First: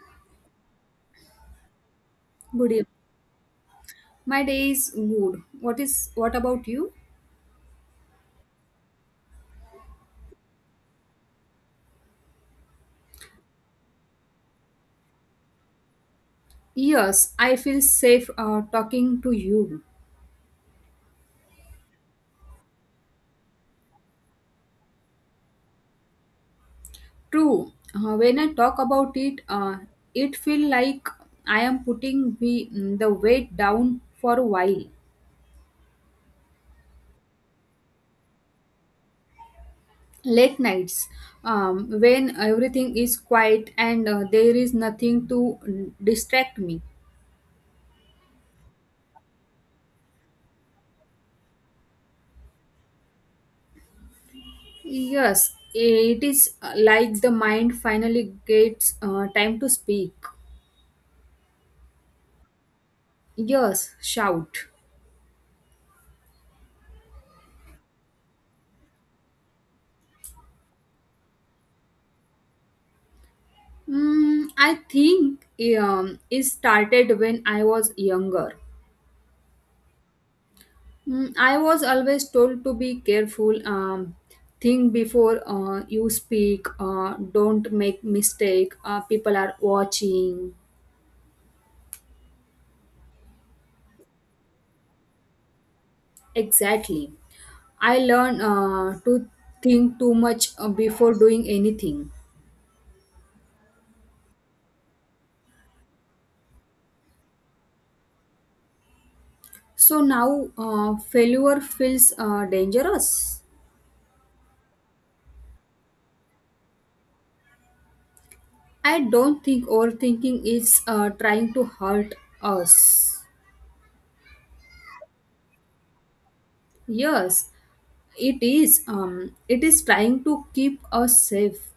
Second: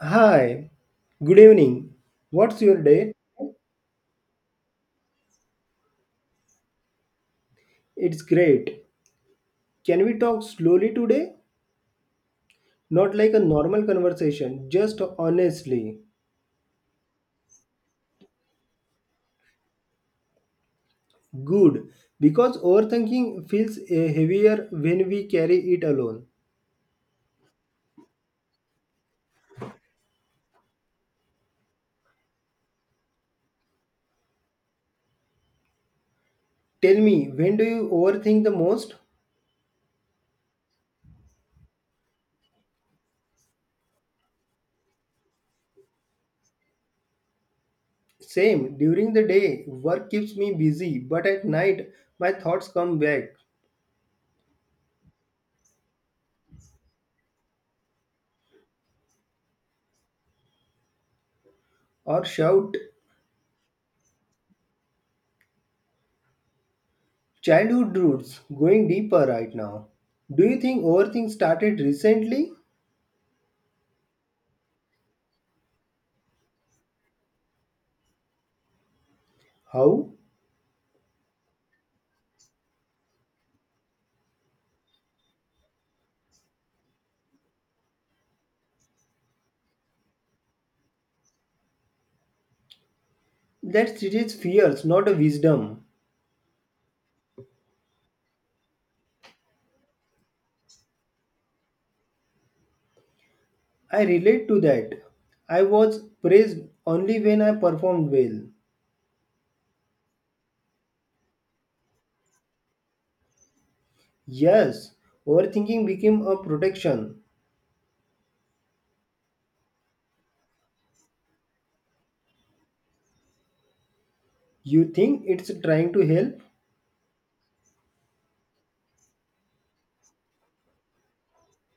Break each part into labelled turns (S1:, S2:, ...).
S1: Hi, good evening. What's
S2: Good
S1: your
S2: evening.
S1: day?
S2: My day is good. What about you?
S1: It's great. Can we talk slowly today? Not like a normal conversation, just honestly.
S2: Yes, I feel safe talking to you.
S1: Good, because overthinking feels heavier when we carry it alone.
S2: True. When I talk about it, it feel like I am putting the weight down for a while.
S1: Tell me, when do you overthink the most?
S2: Late nights, when everything is quiet and there is nothing to distract me.
S1: Same, during the day, work keeps me busy, but at night, my thoughts come back
S2: Yes, it is like the mind finally gets time to speak.
S1: or shout.
S2: Yes, shout.
S1: Childhood roots going deeper right now. Do you think overthink started recently?
S2: I think it started when I was younger.
S1: How?
S2: Mm, I was always told to be careful, think before you speak, don't make mistake. People are watching.
S1: That's Sridhar's fears, not a wisdom.
S2: Exactly. I learned to think too much before doing anything.
S1: I relate to that. I was praised only when I performed well.
S2: So now failure feels dangerous.
S1: Yes, overthinking became a protection.
S2: I don't think overthinking is trying to hurt us.
S1: You think it's trying to help
S2: Yes, it is. It is trying to keep us safe.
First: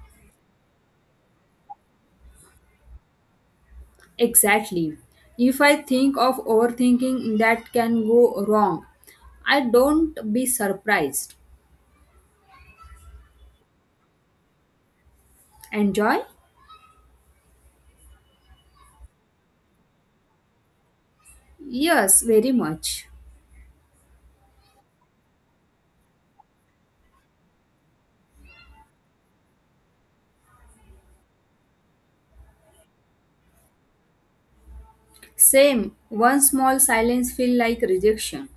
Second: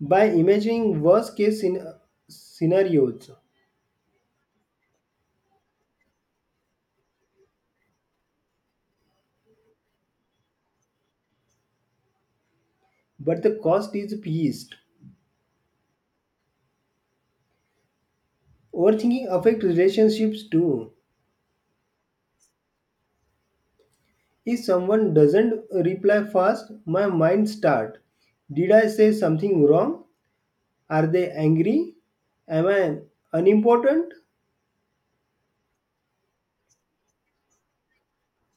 S1: by imagining scenarios,
S2: Exactly. If I think of overthinking that can go wrong, I don't be surprised.
S1: but the cost is peace.
S2: Enjoy?
S1: Overthinking affects relationships too.
S2: Yes, very much.
S1: If someone doesn't reply fast, my mind starts. Did I say something wrong? Are they angry? Am I unimportant?
S2: Same. One small silence feel like rejection.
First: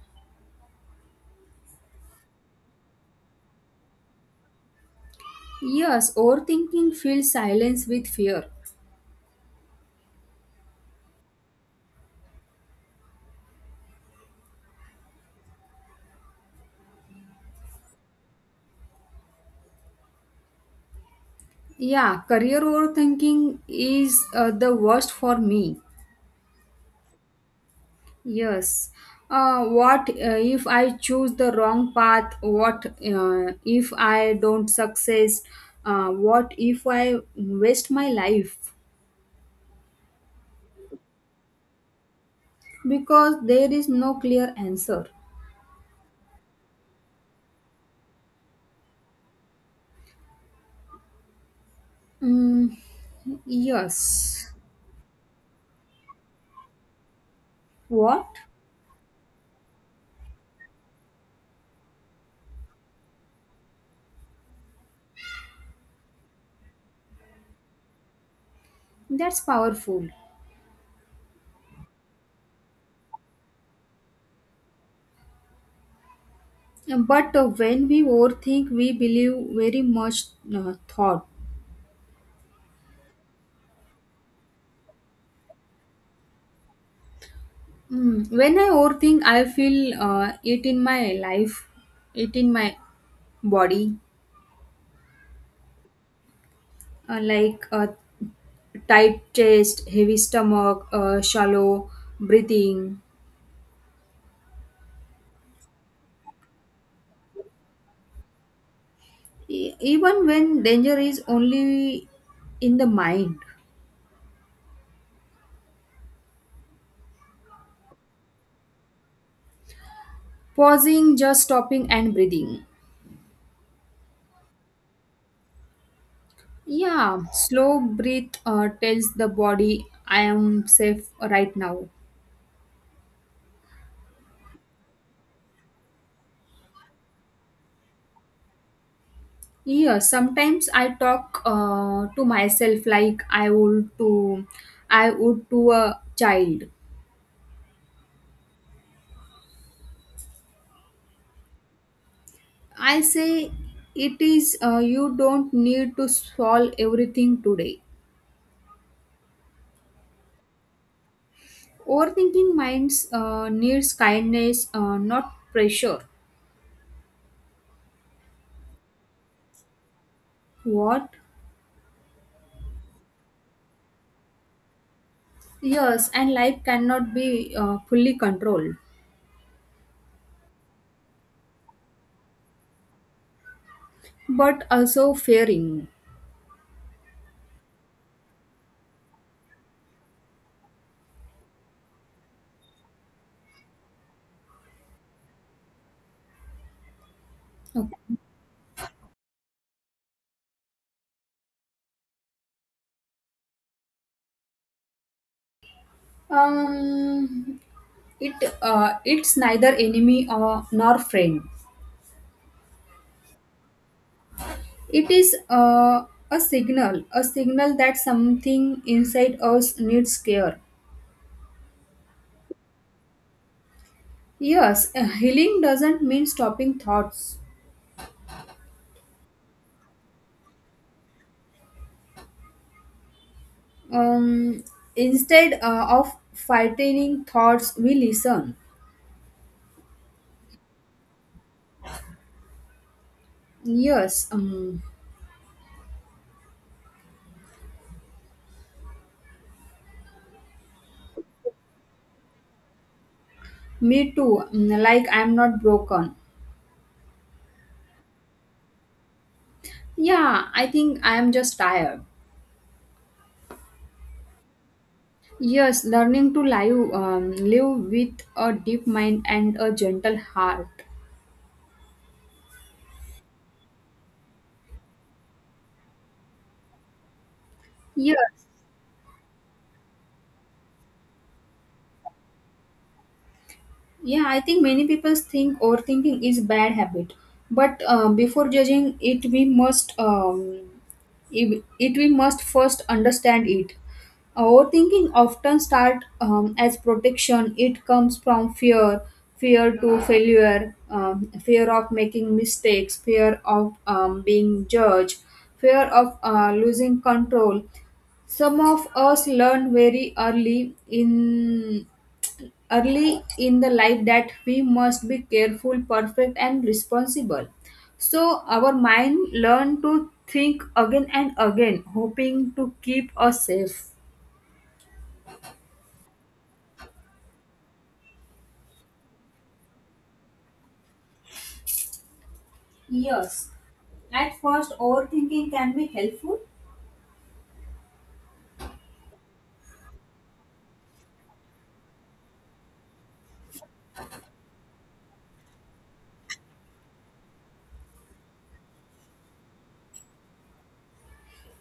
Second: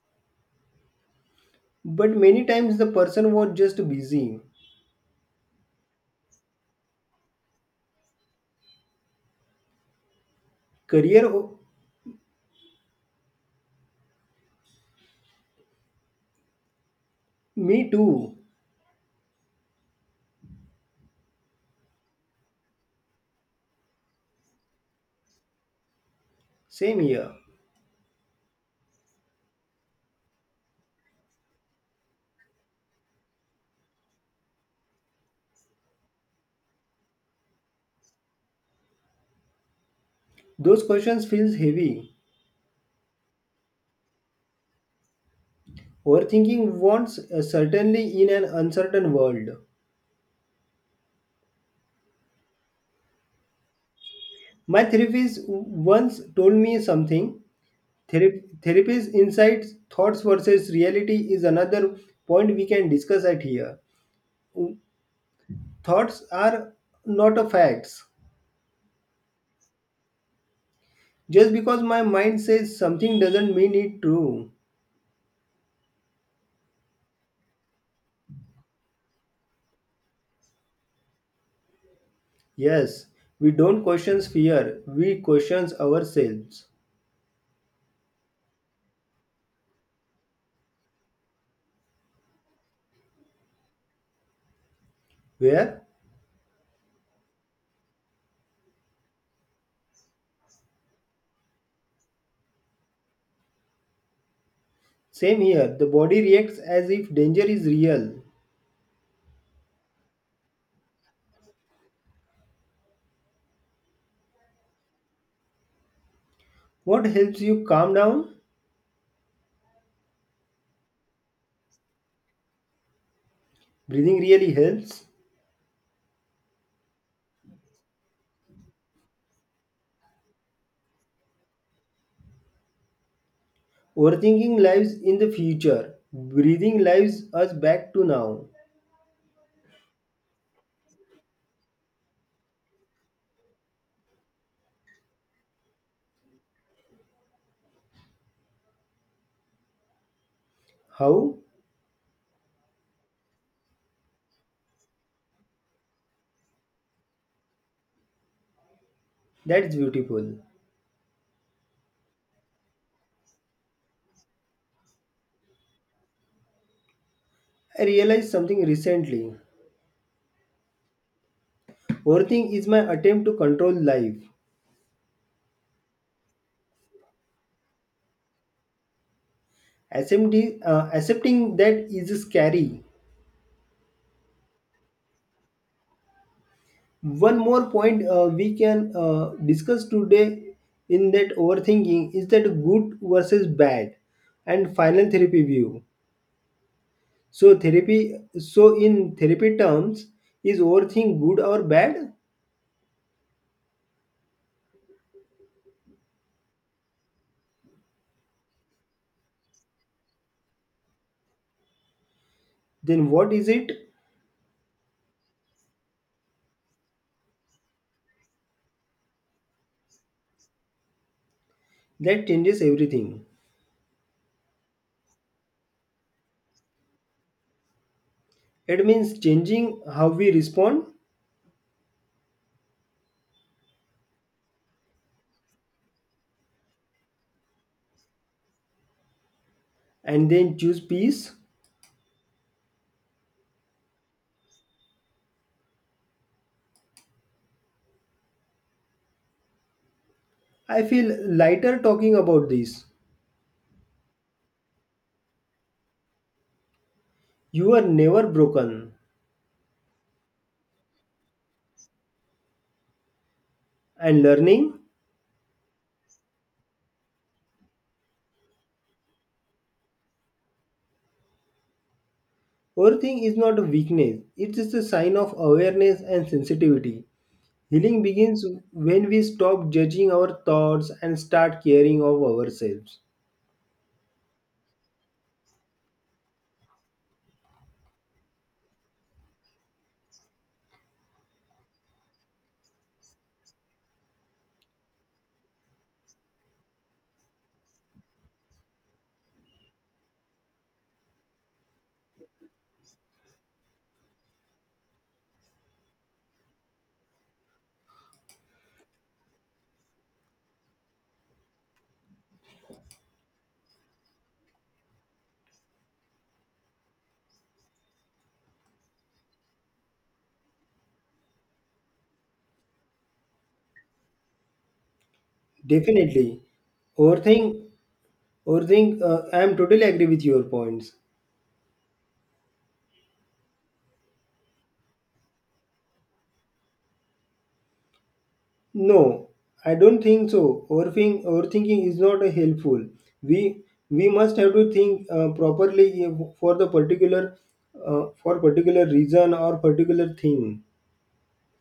S1: But many times the person was just busy.
S2: Yes, overthinking feels silence with fear.
S1: Career, o- Me too.
S2: Yeah, career overthinking is the worst for me.
S1: Same here.
S2: Yes. What if I choose the wrong path? What if I don't success? What if I waste my life?
S1: Those questions feels heavy.
S2: Because there is no clear answer.
S1: Overthinking wants certainly in an uncertain world.
S2: Mm, yes.
S1: My therapist once told me something.
S2: What?
S1: Therapist insights, thoughts versus reality is another point we can discuss at here. Thoughts are not a facts.
S2: That's powerful.
S1: Just because my mind says something doesn't mean it true.
S2: But when we overthink, we believe very much thought.
S1: Yes, we don't question fear, we question ourselves.
S2: When I overthink, I feel it in my life, it in my body
S1: Where?
S2: like a tight chest, heavy stomach, shallow breathing,
S1: Same here, the body reacts as if danger is real.
S2: even when danger is only in the mind.
S1: What helps you calm down?
S2: Pausing, just stopping and breathing.
S1: Breathing really helps.
S2: Yeah, slow breath tells the body I am safe right now.
S1: Overthinking lives in the future. Breathing lives us back to now.
S2: Yeah, sometimes I talk to myself like I would to a child.
S1: How?
S2: I say it is you don't need to solve everything today.
S1: That's beautiful.
S2: Overthinking minds needs kindness, not pressure.
S1: I realized something recently.
S2: What?
S1: Overthinking is my attempt to control life.
S2: Yes, and life cannot be fully controlled,
S1: SMD, accepting that is scary.
S2: but also fearing.
S1: One more point we can discuss today, in that overthinking is that good versus bad and final therapy view, so therapy,
S2: Okay.
S1: so in therapy terms, is overthink good or bad,
S2: Um, it it's neither enemy or nor friend.
S1: then what is it,
S2: It is a signal that something inside us needs care.
S1: that changes everything,
S2: Yes, healing doesn't mean stopping thoughts.
S1: it means changing how we respond
S2: Um, Instead of fighting thoughts, we listen.
S1: and then choose peace.
S2: Yes,
S1: I feel lighter talking about this.
S2: me too. Mm, like I'm not broken.
S1: You are never broken
S2: Yeah, I think I'm just tired.
S1: and learning.
S2: Yes, learning to live, live with a deep mind and a gentle heart.
S1: Overthinking is not a weakness, it is a sign of awareness and sensitivity. Healing
S2: Yes.
S1: begins when we stop judging our thoughts and start caring of ourselves.
S2: Yeah, I think many people think overthinking is bad habit, but before judging it, we must it, it we must first understand it. Overthinking often start as protection. It comes from fear, fear to failure, fear of making mistakes, fear of being judged, fear of losing control. Some of us learn very early in early in the life that we must be careful perfect and responsible, so our mind learn to think again and again hoping to keep us safe.
S1: Definitely. Overthink, overthink, I am totally agree with your points.
S2: Yes. At first, overthinking can be helpful.
S1: No, I don't think so. Overthinking is not helpful. We we must have to think properly for the particular for particular reason or particular thing,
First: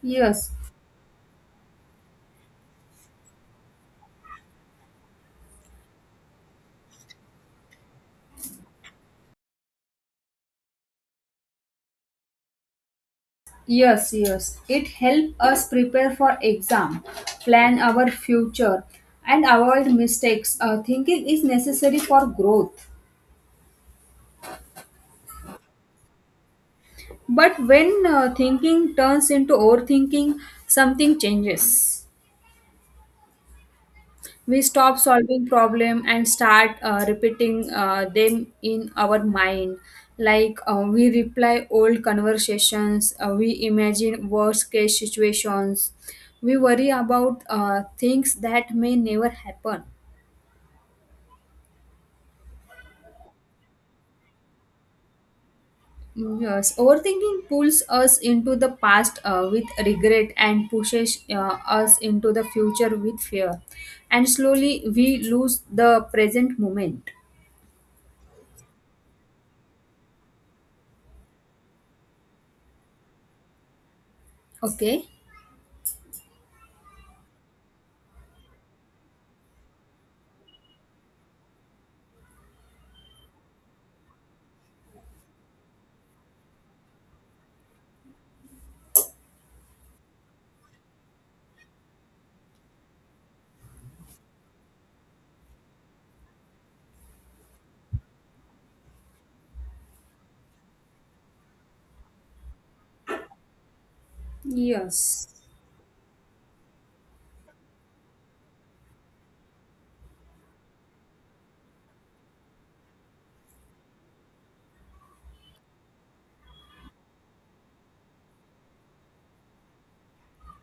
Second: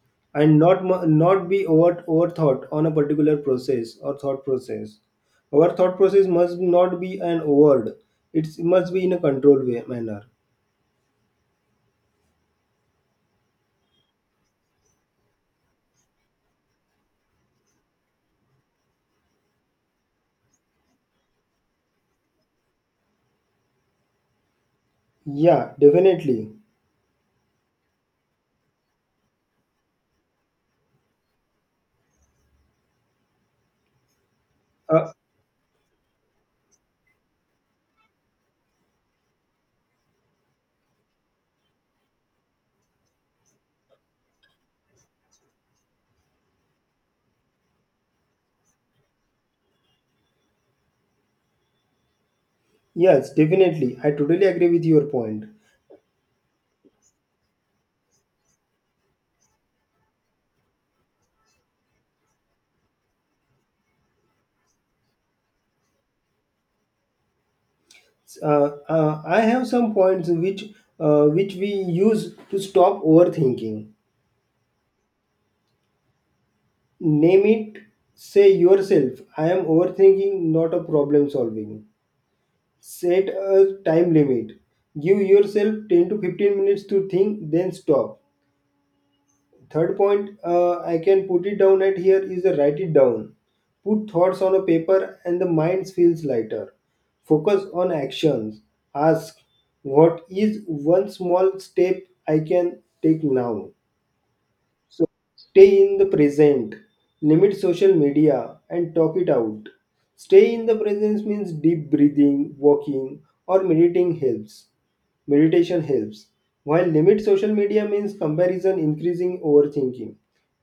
S2: Yes,
S1: and not be over overthought on a particular process or thought process. Our thought process must not be an overt. It's, it must be in a controlled way manner.
S2: yes, yes. It helps us prepare for exam, plan our future, and avoid mistakes. Thinking is necessary for growth.
S1: Yeah, definitely.
S2: But when thinking turns into overthinking, something changes. We stop
S1: Uh,
S2: solving problem and start repeating them in our mind. Like we reply old conversations, we imagine worst case situations, we worry about things that may never happen.
S1: yes, definitely. I totally agree with your point.
S2: Yes, overthinking pulls us into the past with regret and pushes us into the future with fear. And slowly we lose the present moment.
S1: I have some points which, which we use to stop overthinking.
S2: Okay.
S1: Name it. Say yourself, I am overthinking, not a problem solving. Set a time limit. Give yourself 10 to 15 minutes to think, then stop. Third point, I can put it down at here is a write it down. Put thoughts on a paper and the mind feels lighter. Focus on actions. Ask, what is one small step I can take now? So
S2: Yes.
S1: stay in the present. Limit social media and talk it out. Stay in the presence means deep breathing, walking, or meditating helps. Meditation helps. While limit social media means comparison, increasing overthinking,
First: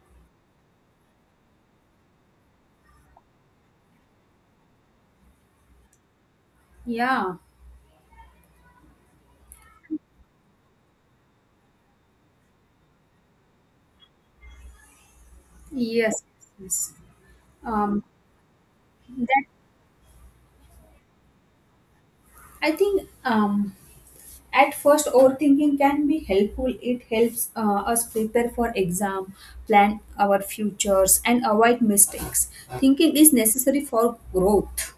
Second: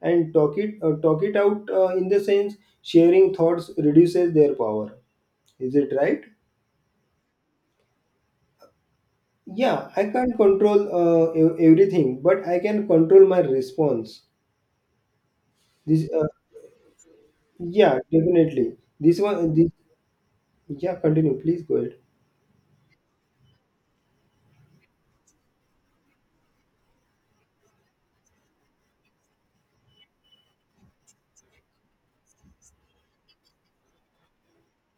S1: and talk it out in the sense sharing thoughts reduces their power. Is it right?
S2: Yeah.
S1: Yeah, I can't control everything, but I can control my response. This
S2: Yes. Yes.
S1: Yeah,
S2: Um,
S1: definitely. This
S2: that.
S1: one this yeah, continue. Please go ahead.
S2: I think at first overthinking can be helpful. It helps us prepare for exam, plan our futures, and avoid mistakes. Thinking is necessary for growth.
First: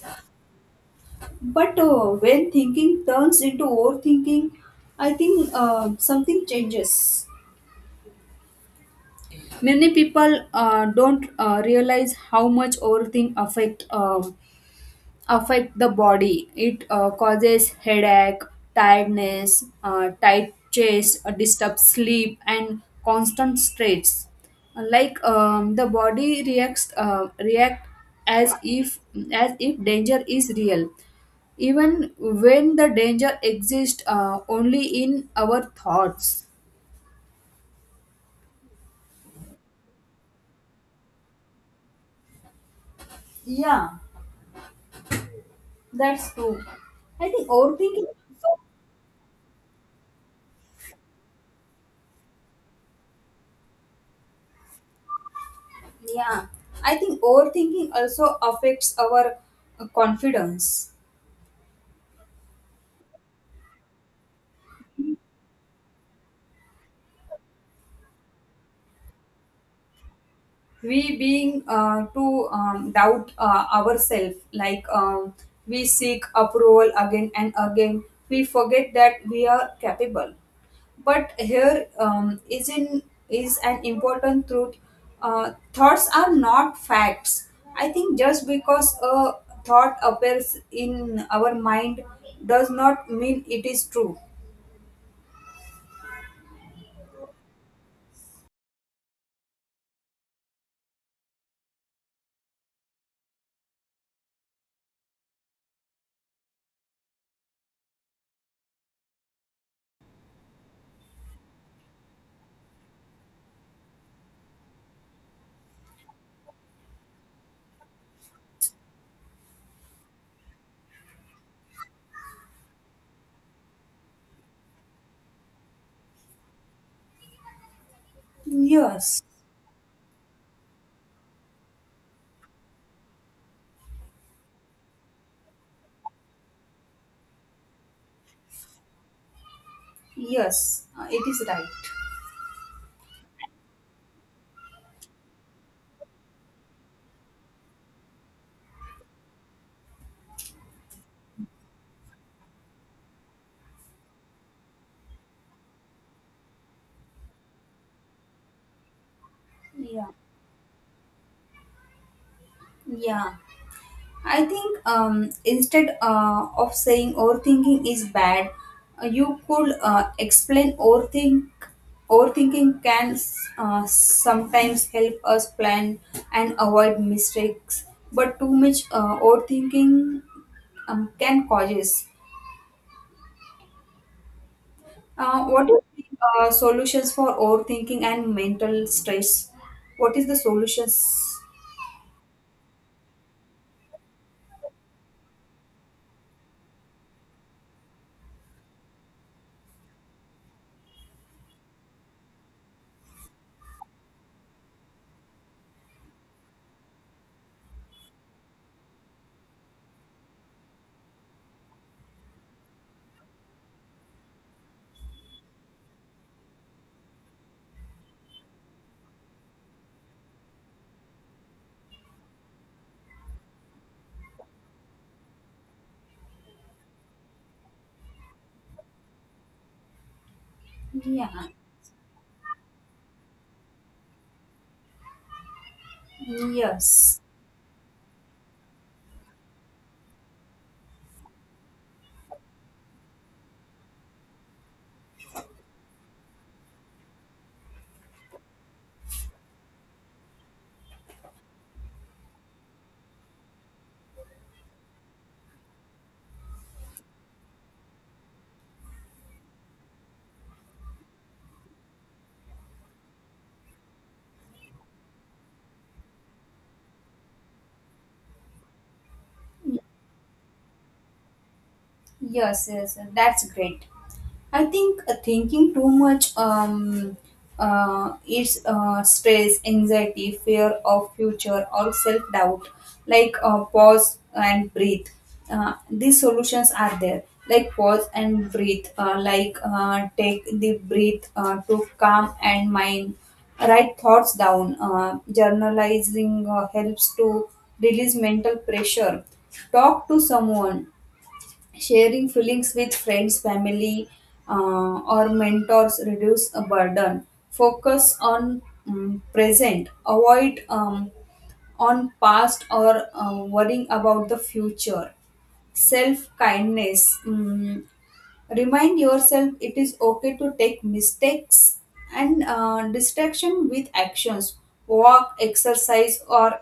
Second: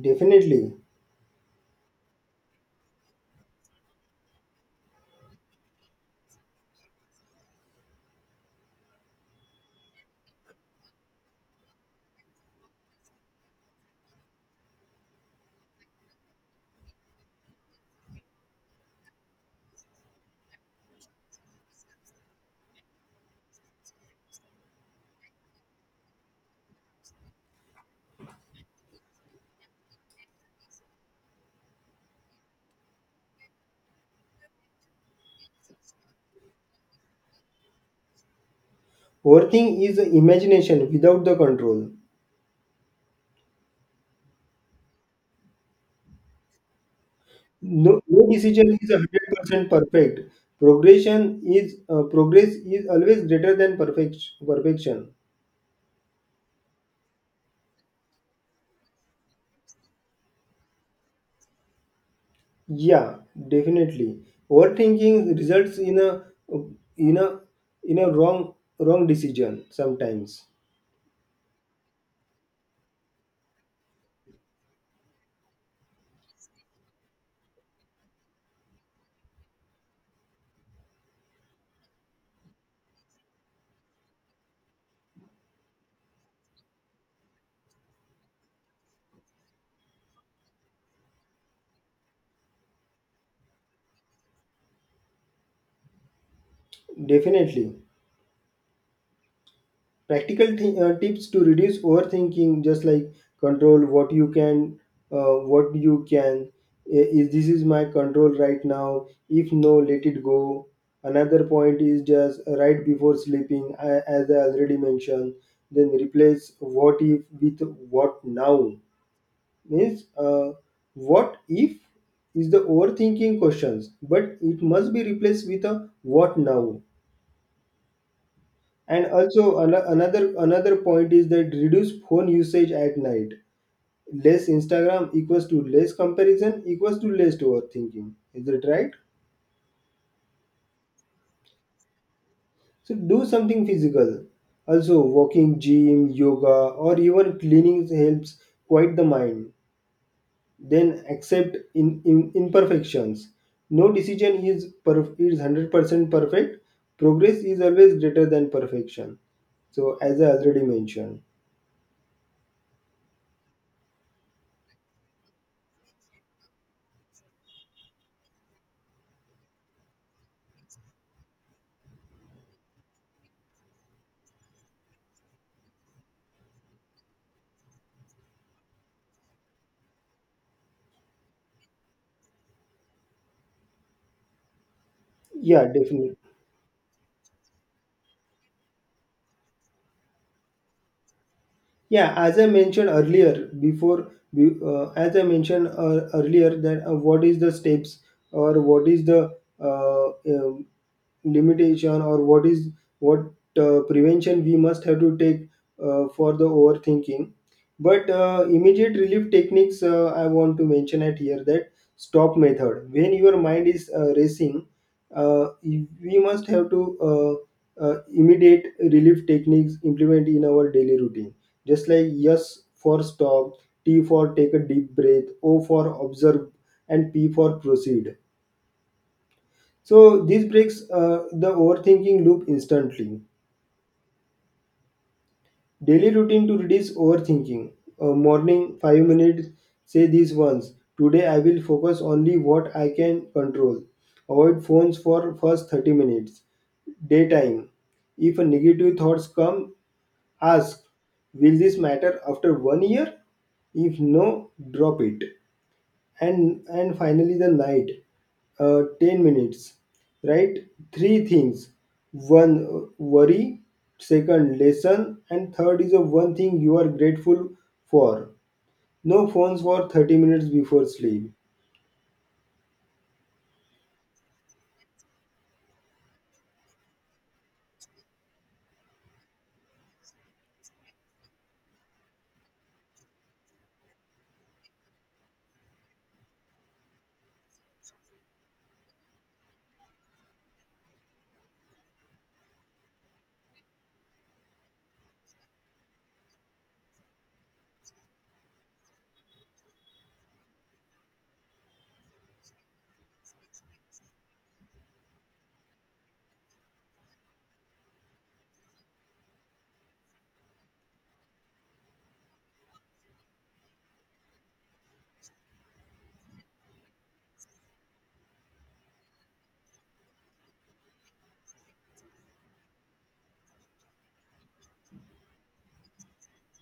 S1: Definitely.
S2: But when thinking turns into overthinking, I think something changes. Many people don't realize how much overthink affect the body. It causes headache, tiredness, tight chest, disturbs sleep, and constant stress. Like the body react as if as if danger is real, even when the danger exists only in our thoughts.
S1: Overthink is imagination without the control.
S2: Yeah, that's true. I think
S1: No,
S2: overthinking
S1: no
S2: is also,
S1: decision is 100% perfect. Progress is always greater than perfection.
S2: yeah, I think overthinking also affects our confidence.
S1: Yeah, definitely. Overthinking results in in a a wrong decision sometimes.
S2: We being to doubt ourselves, like we seek approval again and again. We forget that we are capable. But here is an important truth. Thoughts are not facts. I think just because a thought appears in our mind does not mean it is true.
S1: Definitely. Practical tips to reduce overthinking, just like control what you can, uh, what you can I- is this is my control right now, if no let it go. Another point is just right before sleeping, as I already mentioned, then replace what if with what now, means what if is the overthinking questions, but it must be replaced with a what now. And
S2: Yes.
S1: also another another point is that reduce phone usage at night, less Instagram equals to less comparison equals to less overthinking. Is that right?
S2: Yes, it is right.
S1: So do something physical, also walking, gym, yoga, or even cleaning helps quiet the mind. Then accept in imperfections. No decision is per is 100% perfect. Progress is always greater than perfection, so
S2: Yeah,
S1: as I already mentioned.
S2: yeah. I think instead of saying overthinking is bad, you could explain overthink. Overthinking can sometimes help us plan and avoid mistakes, but too much overthinking can causes.
S1: Yeah,
S2: What do you
S1: definitely.
S2: think, solutions for overthinking and mental stress? What is the solutions?
S1: Yeah, as I mentioned earlier, as I mentioned earlier that what is the steps or what is the uh, uh, limitation or what is what prevention we must have to take for the overthinking. But immediate relief techniques I want to mention at here that stop method when your mind is racing, we must have to immediate relief techniques implement in our daily routine, just like yes for stop, t for take a deep breath, o for observe, and p for proceed, so this breaks
S2: Yeah.
S1: the overthinking loop instantly. Daily routine to reduce
S2: Yes.
S1: overthinking. Morning, 5 minutes, say this once. Today I will focus only what I can control. Avoid phones for first 30 minutes. Daytime. If a negative thoughts come, ask, will this matter after 1 year? If no, drop it. And finally the night, 10 minutes, right, three things, one worry, second lesson, and third is a one thing you are grateful for. No phones for 30 minutes before sleep.
S2: Yes, yes, yes, that's great. I think thinking too much is stress, anxiety, fear of future, or self doubt. Like pause and breathe. These solutions are there. Like pause and breathe. Like take the breath to calm and mind. Write thoughts down. Journalizing helps to release mental pressure. Talk to someone, sharing feelings with friends family or mentors reduce a burden, focus on present, avoid on past or worrying about the future, self kindness. Remind yourself it is okay to take mistakes, and distraction with actions, walk exercise or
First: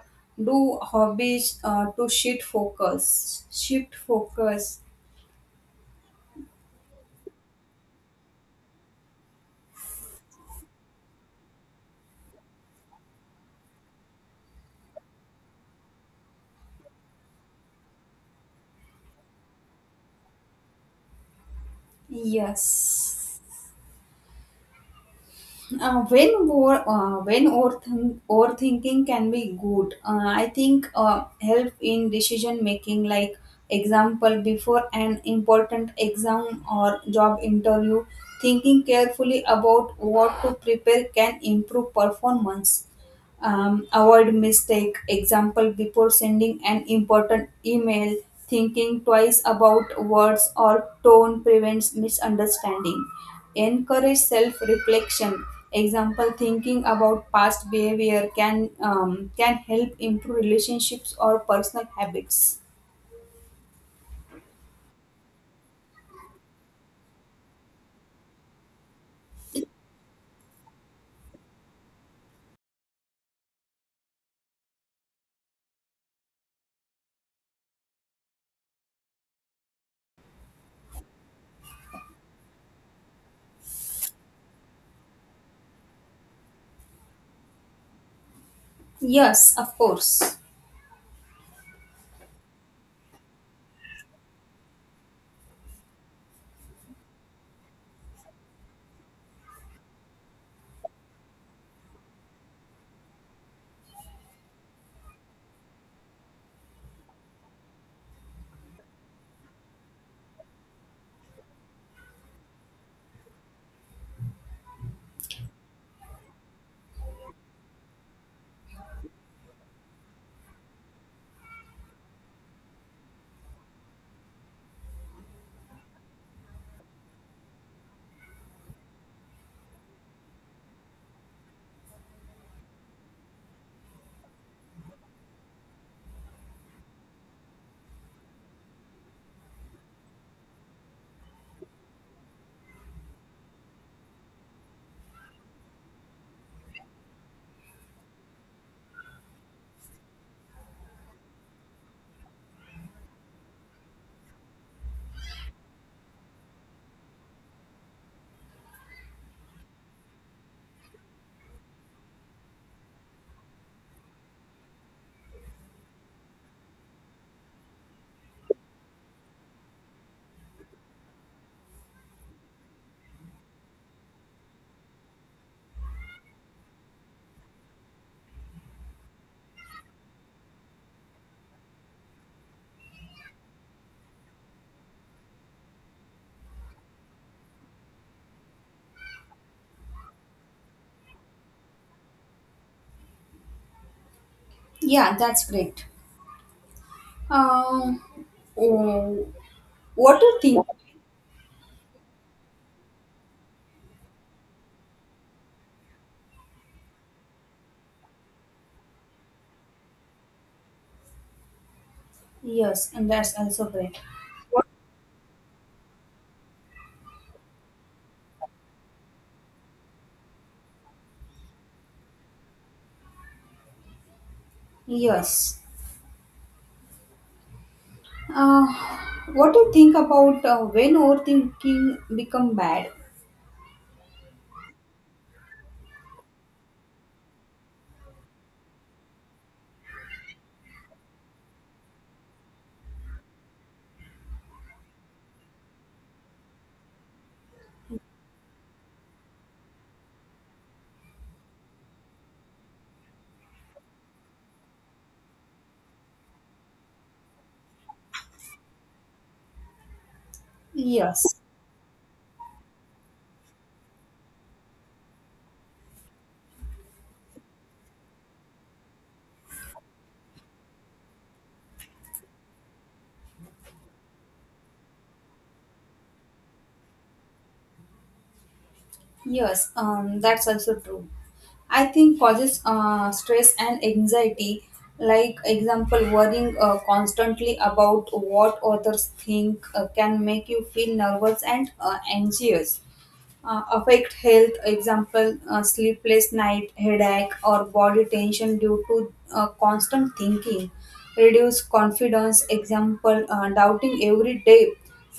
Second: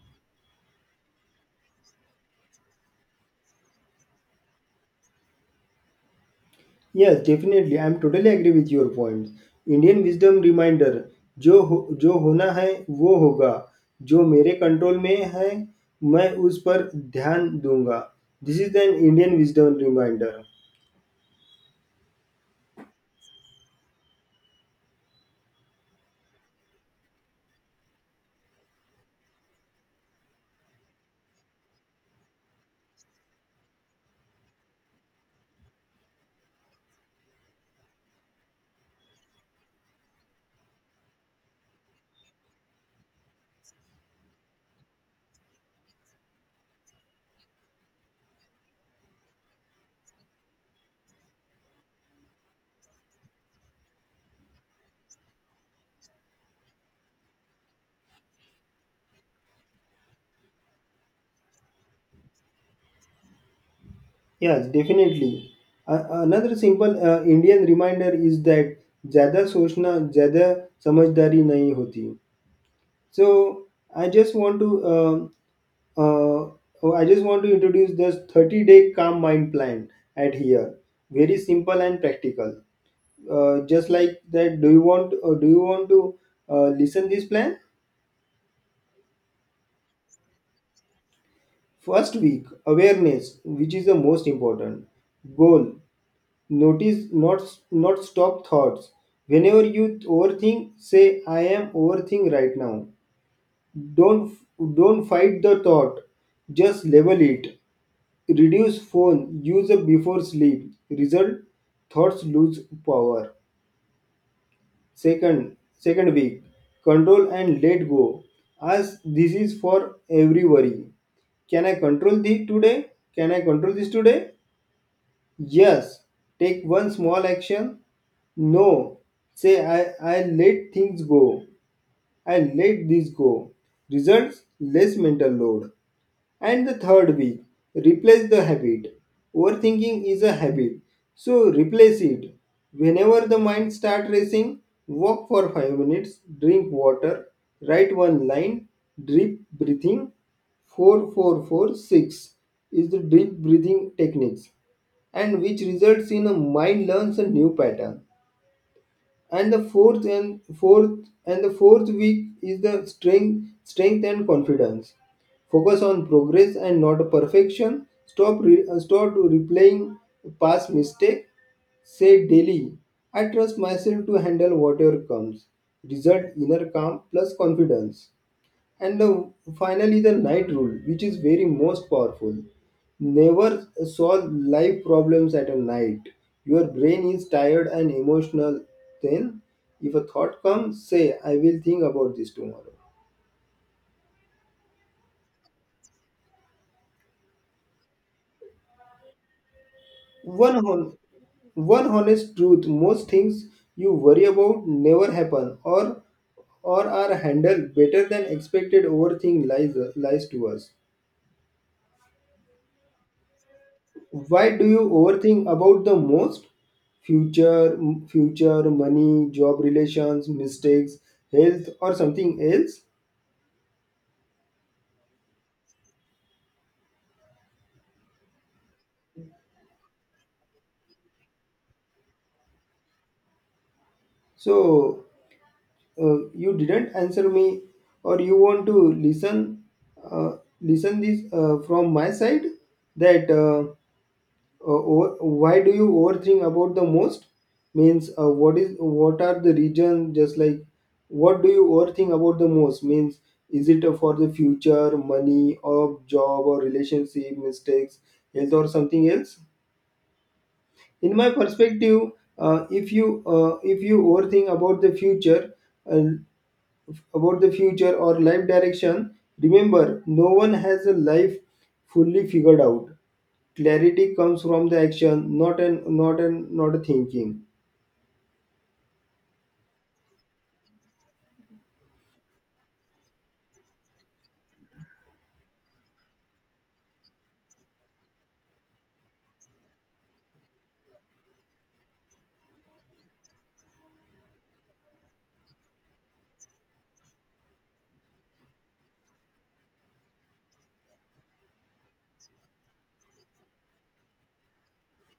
S2: do hobbies to shift focus.
S1: Yes, definitely, I am totally agree with your points. Indian wisdom reminder. जो हो जो होना है वो होगा, जो मेरे control में है मैं उस पर ध्यान दूंगा. This is an Indian wisdom reminder.
S2: Yes. When overthinking can be good, I think help in decision making. Like example, before an important exam or job interview, thinking carefully about what to prepare can improve performance, avoid mistake. Example, before sending an important email, thinking twice about words or tone prevents misunderstanding. Encourage self reflection. Example, thinking about past behavior can help improve relationships or personal habits.
S1: Yes, definitely. Another simple Indian reminder is that ज़्यादा सोचना ज़्यादा समझदारी नहीं होती. So I just want to uh, oh, I just want to introduce this 30-day calm mind plan at here. Very simple and practical. Just like that, do you want to listen this plan?
S2: Yes, of course.
S1: First week awareness, which is the most important goal. Notice not stop thoughts. Whenever you overthink, say I am overthink right now. Don't don't fight the thought. Just label it. Reduce phone use before sleep. Result, thoughts lose power. Second week, control and let go. As this is for every worry. Can I control the today? Can I control this today? Yes, take one small action. No, say I let things go. I let this go. Results, less mental load. And the third week, replace the habit. Overthinking is a habit, so replace it. Whenever the mind start racing, walk for 5 minutes, drink water, write one line, deep breathing. 4446 is the deep breathing techniques, and which results in a mind learns a new pattern. And the fourth week is the strength and confidence, focus on progress and not perfection, stop replaying past mistake, say daily I trust myself to handle whatever comes. Result, inner calm plus confidence. And finally, the night rule, which is very most powerful. Never solve life problems at a night. Your brain is tired and emotional. Then, if a thought comes, say, I will think about this tomorrow.
S2: Yeah, that's great. um, oh, what do you
S1: One,
S2: think?
S1: hon- One honest truth, most things you worry about never happen, or are handled better than expected. Overthink lies to us.
S2: Yes, and that's also great.
S1: Why
S2: What?
S1: do you overthink about the most? Future, Future, money, job, relations, mistakes, health, or something else?
S2: Yes. Uh, what do you think about when overthinking become bad?
S1: So you didn't answer me, or you want to listen, listen this from my side that. Uh, o- why do you overthink about the most means what is what are the regions, just like what do you overthink about the most, means is it for the future, money or job or relationship, mistakes, health, or something else? In my
S2: Yes,
S1: perspective, if you overthink about the future, uh, or life direction, remember no one has a life fully figured out. Clarity comes from the action, not a thinking.
S2: yes, that's also true. I think causes stress and anxiety. Like example, worrying constantly about what others think can make you feel nervous and anxious. Affect health. Example, sleepless night, headache, or body tension due to constant thinking. Reduce confidence. Example, doubting every day,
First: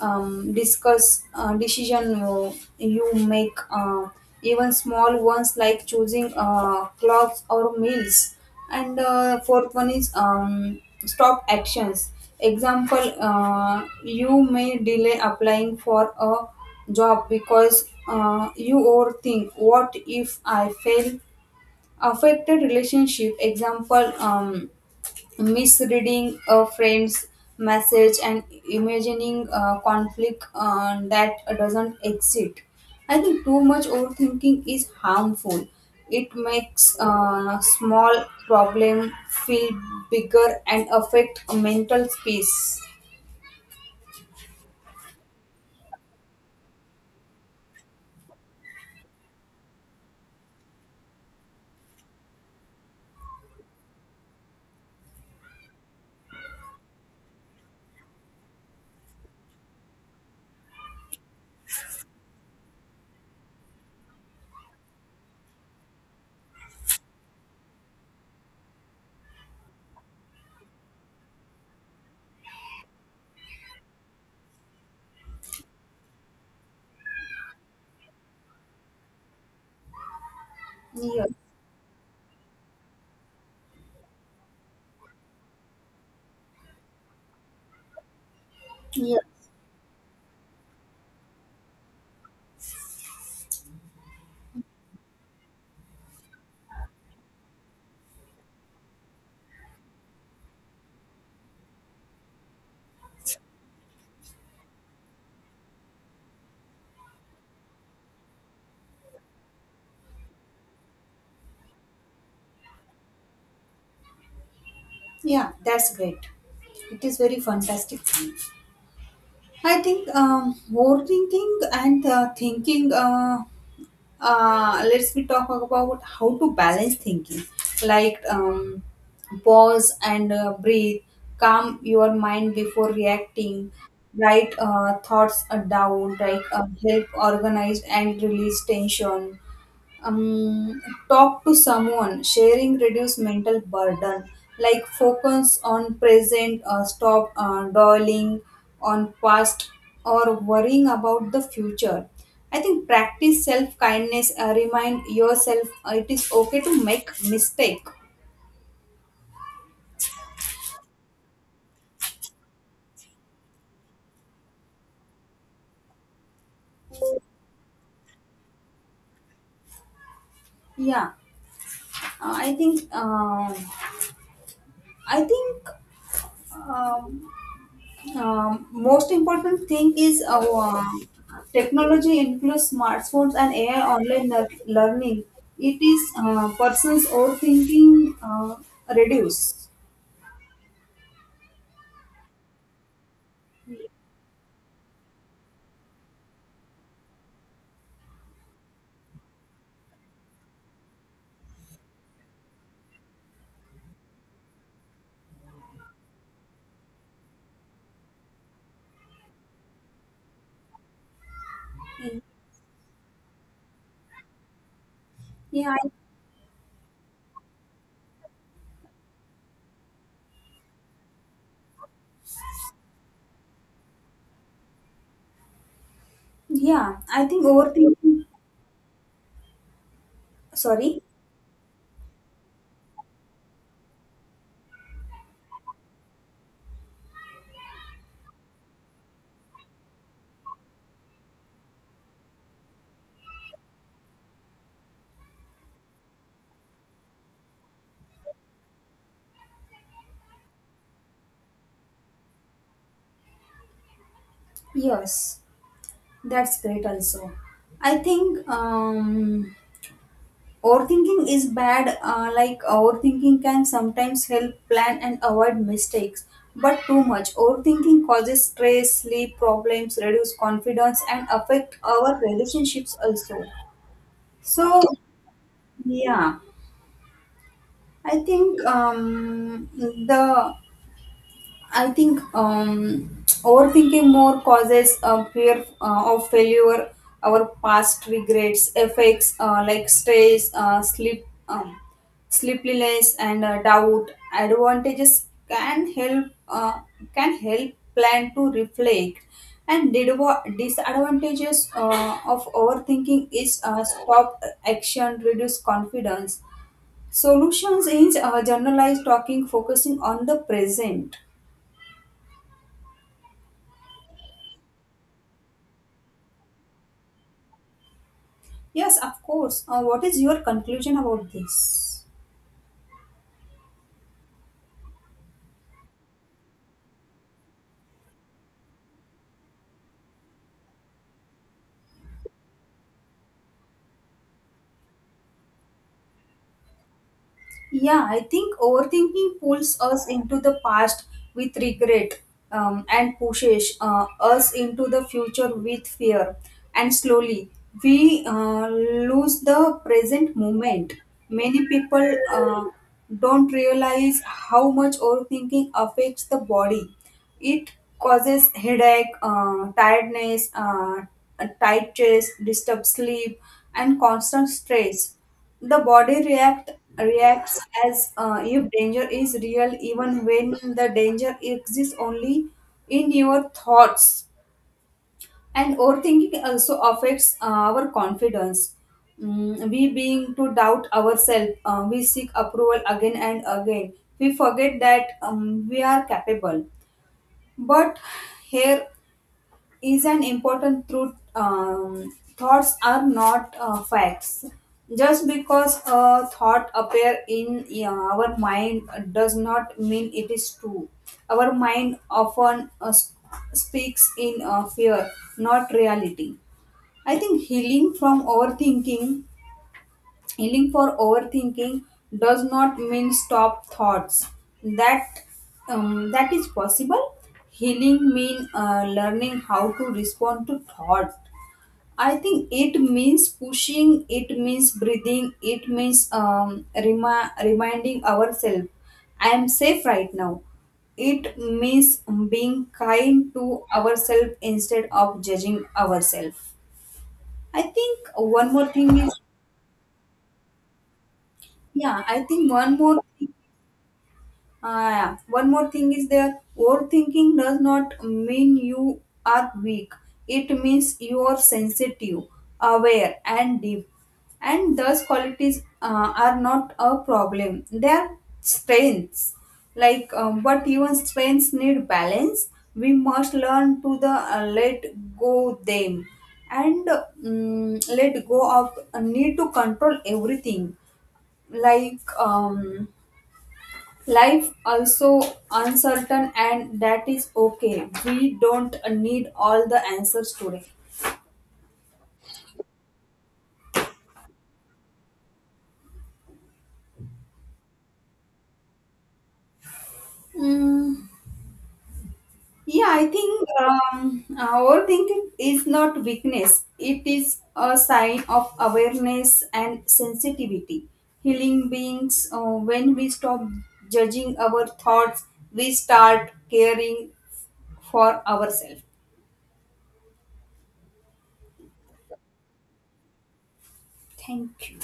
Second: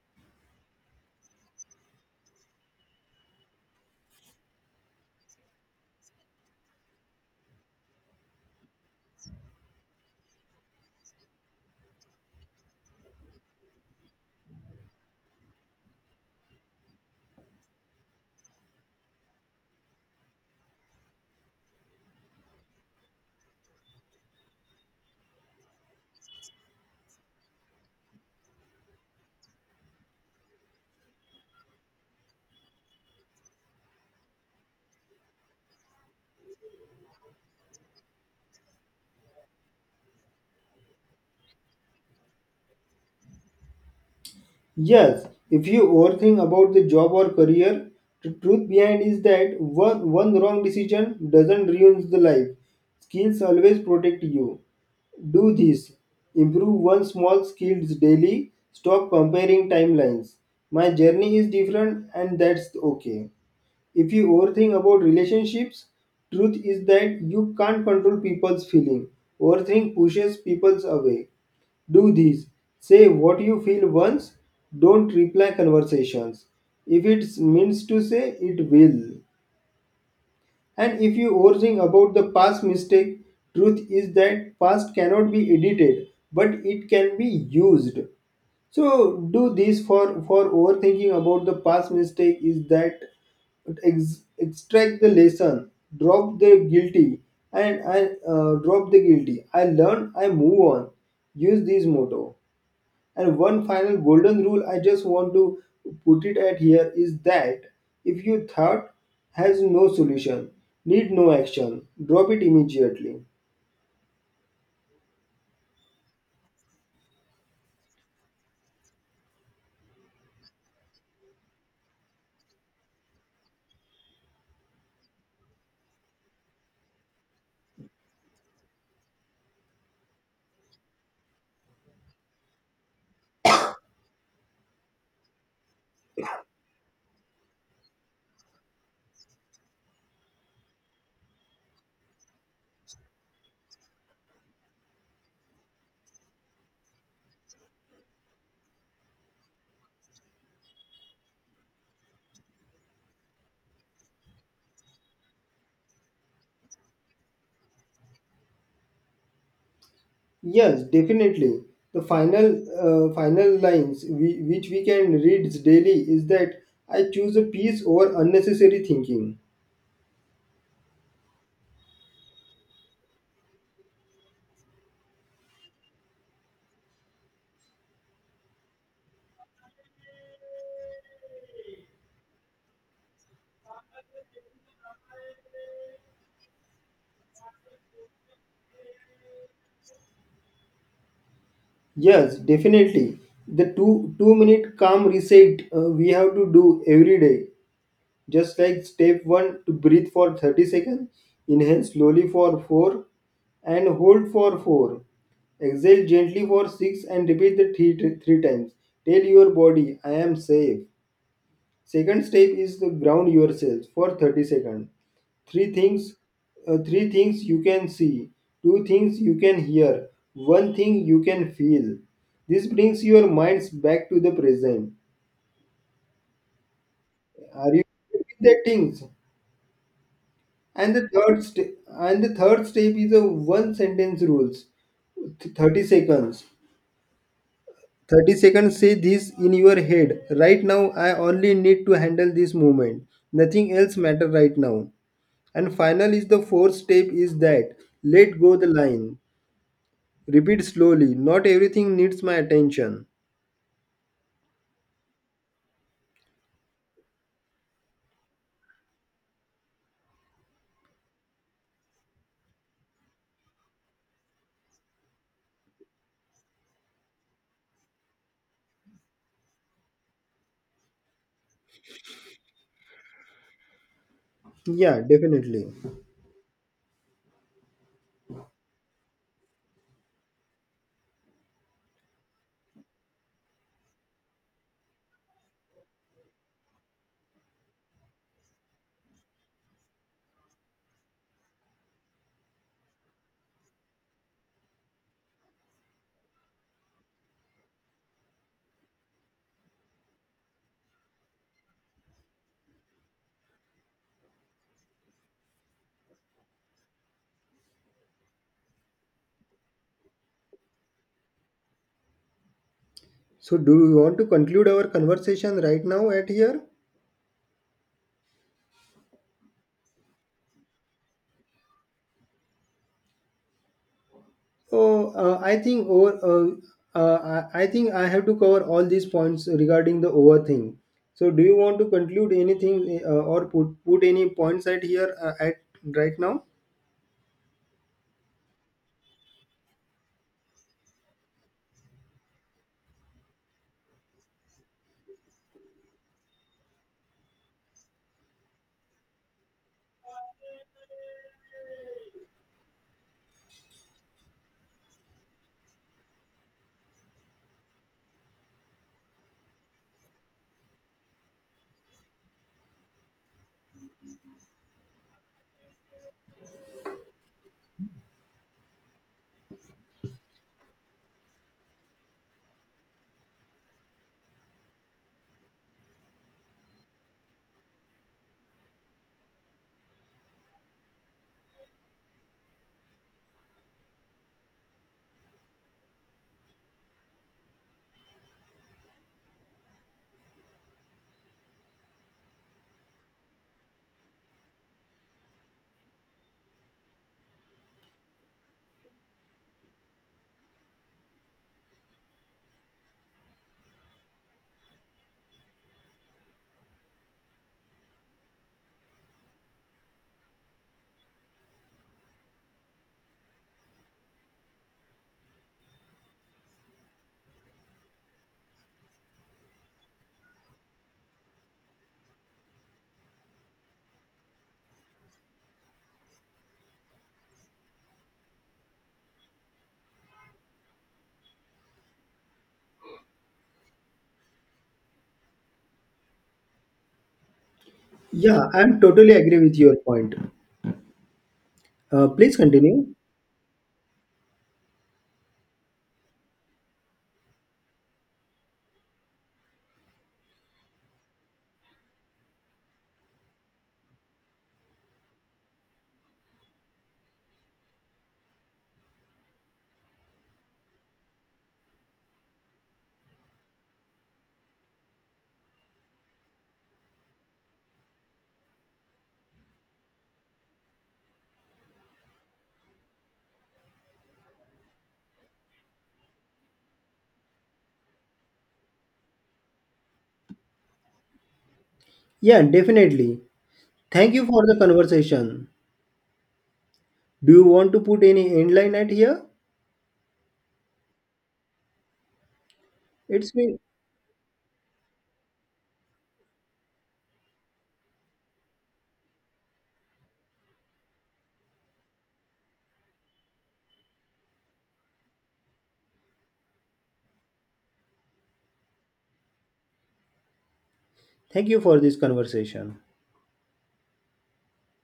S2: discuss decision you make, even small ones like choosing clothes or meals. And fourth one is stop actions. Example, you may delay applying for a job because you overthink, what if I fail? Affected relationship. Example, misreading a friend's message and imagining a conflict that doesn't exist. I think too much overthinking is harmful. It makes a small problem feel bigger and affect mental space.
S1: Yes, if you overthink about the job or career, the truth behind is that one wrong decision doesn't ruin the life. Skills always protect you. Do this, improve one small skills daily, stop comparing timelines, my journey is different and that's okay. If you overthink about relationships, truth is that you can't control people's feeling. Overthink pushes people away. Do this. Say what you feel once. Don't reply conversations. If it means to say, it will. And if
S2: Yeah.
S1: you overthink about the past mistake, truth is that past cannot be edited, but it can be used. So
S2: Yeah.
S1: do this for overthinking about the past mistake is that extract the lesson, drop the guilty, and I drop the guilty. I learn, I move on. Use this motto. And one final golden rule I just want to put it at here is that if your thought has no solution, need no action, drop it immediately.
S2: Yeah, that's great. It is very fantastic. I think overthinking and thinking. Let's be talk about how to balance thinking, like pause and breathe, calm your mind before reacting, write thoughts down, like help organize and release tension, um, talk to someone, sharing reduce mental burden, like focus on present, stop dwelling on past or worrying about the future. I think practice self kindness, remind yourself it is okay to make mistake.
S1: Yes, definitely. The final final lines which we can read daily is that I choose a peace over unnecessary thinking.
S2: Yeah. Uh, i think um i think um Um, most important thing is our technology includes smartphones and AI online learning. It is person's overthinking reduce.
S1: Yes, definitely. The two-minute calm reset we have to do every day. Just like step one to breathe for 30 seconds, inhale slowly for 4 and hold for 4. Exhale gently for 6 and repeat the three times. Tell your body I am safe. Second step is to ground yourself for 30 seconds.
S2: Yeah,
S1: Three
S2: I,
S1: things, Three things you can see, two things you can hear, one thing you can feel. This brings your minds back to the present.
S2: yeah. I think
S1: Are you
S2: overthinking.
S1: with the things? And
S2: Sorry.
S1: the third step is a one sentence rules. 30 seconds. 30 seconds say this in your head. Right now I only need to handle this moment. Nothing else matter right now. And final is the fourth step is that let go the line. Repeat slowly. Not everything needs my attention.
S2: Yes, that's great. Also, I think. Overthinking is bad, like overthinking can sometimes help plan and avoid mistakes. But too much overthinking causes stress, sleep problems, reduce confidence, and affect our relationships also. So,
S1: Yeah, definitely.
S2: yeah, I think I think um, overthinking more causes a fear of failure, our past regrets, effects like stress, sleep, sleeplessness, and doubt. Advantages can help plan to reflect, and disadvantages of overthinking is stop action, reduce confidence. Solutions is generalized talking, focusing on the present.
S1: So, do you want to conclude our conversation right now at here?
S2: Yes, of course. What is your conclusion about this?
S1: Oh, I think I have to cover all these points regarding the over thing. So, do you want to conclude anything or put any points at here at right now?
S2: Yeah, I think overthinking pulls us into the past with regret and pushes us into the future with fear. And slowly, we lose the present moment. Many people don't realize how much overthinking affects the body. It causes headache, tiredness, a tight chest, disturbed sleep, and constant stress. The body react reacts as if danger is real, even when the danger exists only in your thoughts. And overthinking also affects our confidence. We being to doubt ourselves, we seek approval again and again. We forget that we are capable. But here is an important truth. Thoughts are not facts. Just because a thought appear in our mind does not mean it is true. Our mind often speaks in fear, not reality. I think healing from overthinking Healing for overthinking does not mean stop thoughts. That that is possible. Healing mean learning how to respond to thought. I think it means pushing. It means breathing. It means reminding ourselves, I am safe right now. It means being kind to ourselves instead of judging ourselves. I think
S1: Yeah,
S2: one more
S1: I'm
S2: thing
S1: totally
S2: is
S1: agree with your point.
S2: yeah. I
S1: Please
S2: think one
S1: continue.
S2: more thing. One more thing is there, overthinking does not mean you are weak, it means you are sensitive, aware and deep, and those qualities are not a problem, they are strengths. Like but even strengths need balance. We must learn to the let go them and, let go of need to control everything. Like life also uncertain and that is okay. We don't need all the answers today.
S1: Yeah, definitely. Thank you for the conversation. Do you want to put any end line at here?
S2: Yeah, I
S1: It's
S2: think
S1: been
S2: overthinking is not weakness. It is a sign of awareness and sensitivity. Healing beings, when we stop judging our thoughts, we start caring for ourselves.
S1: thank you for this conversation.
S2: Thank you.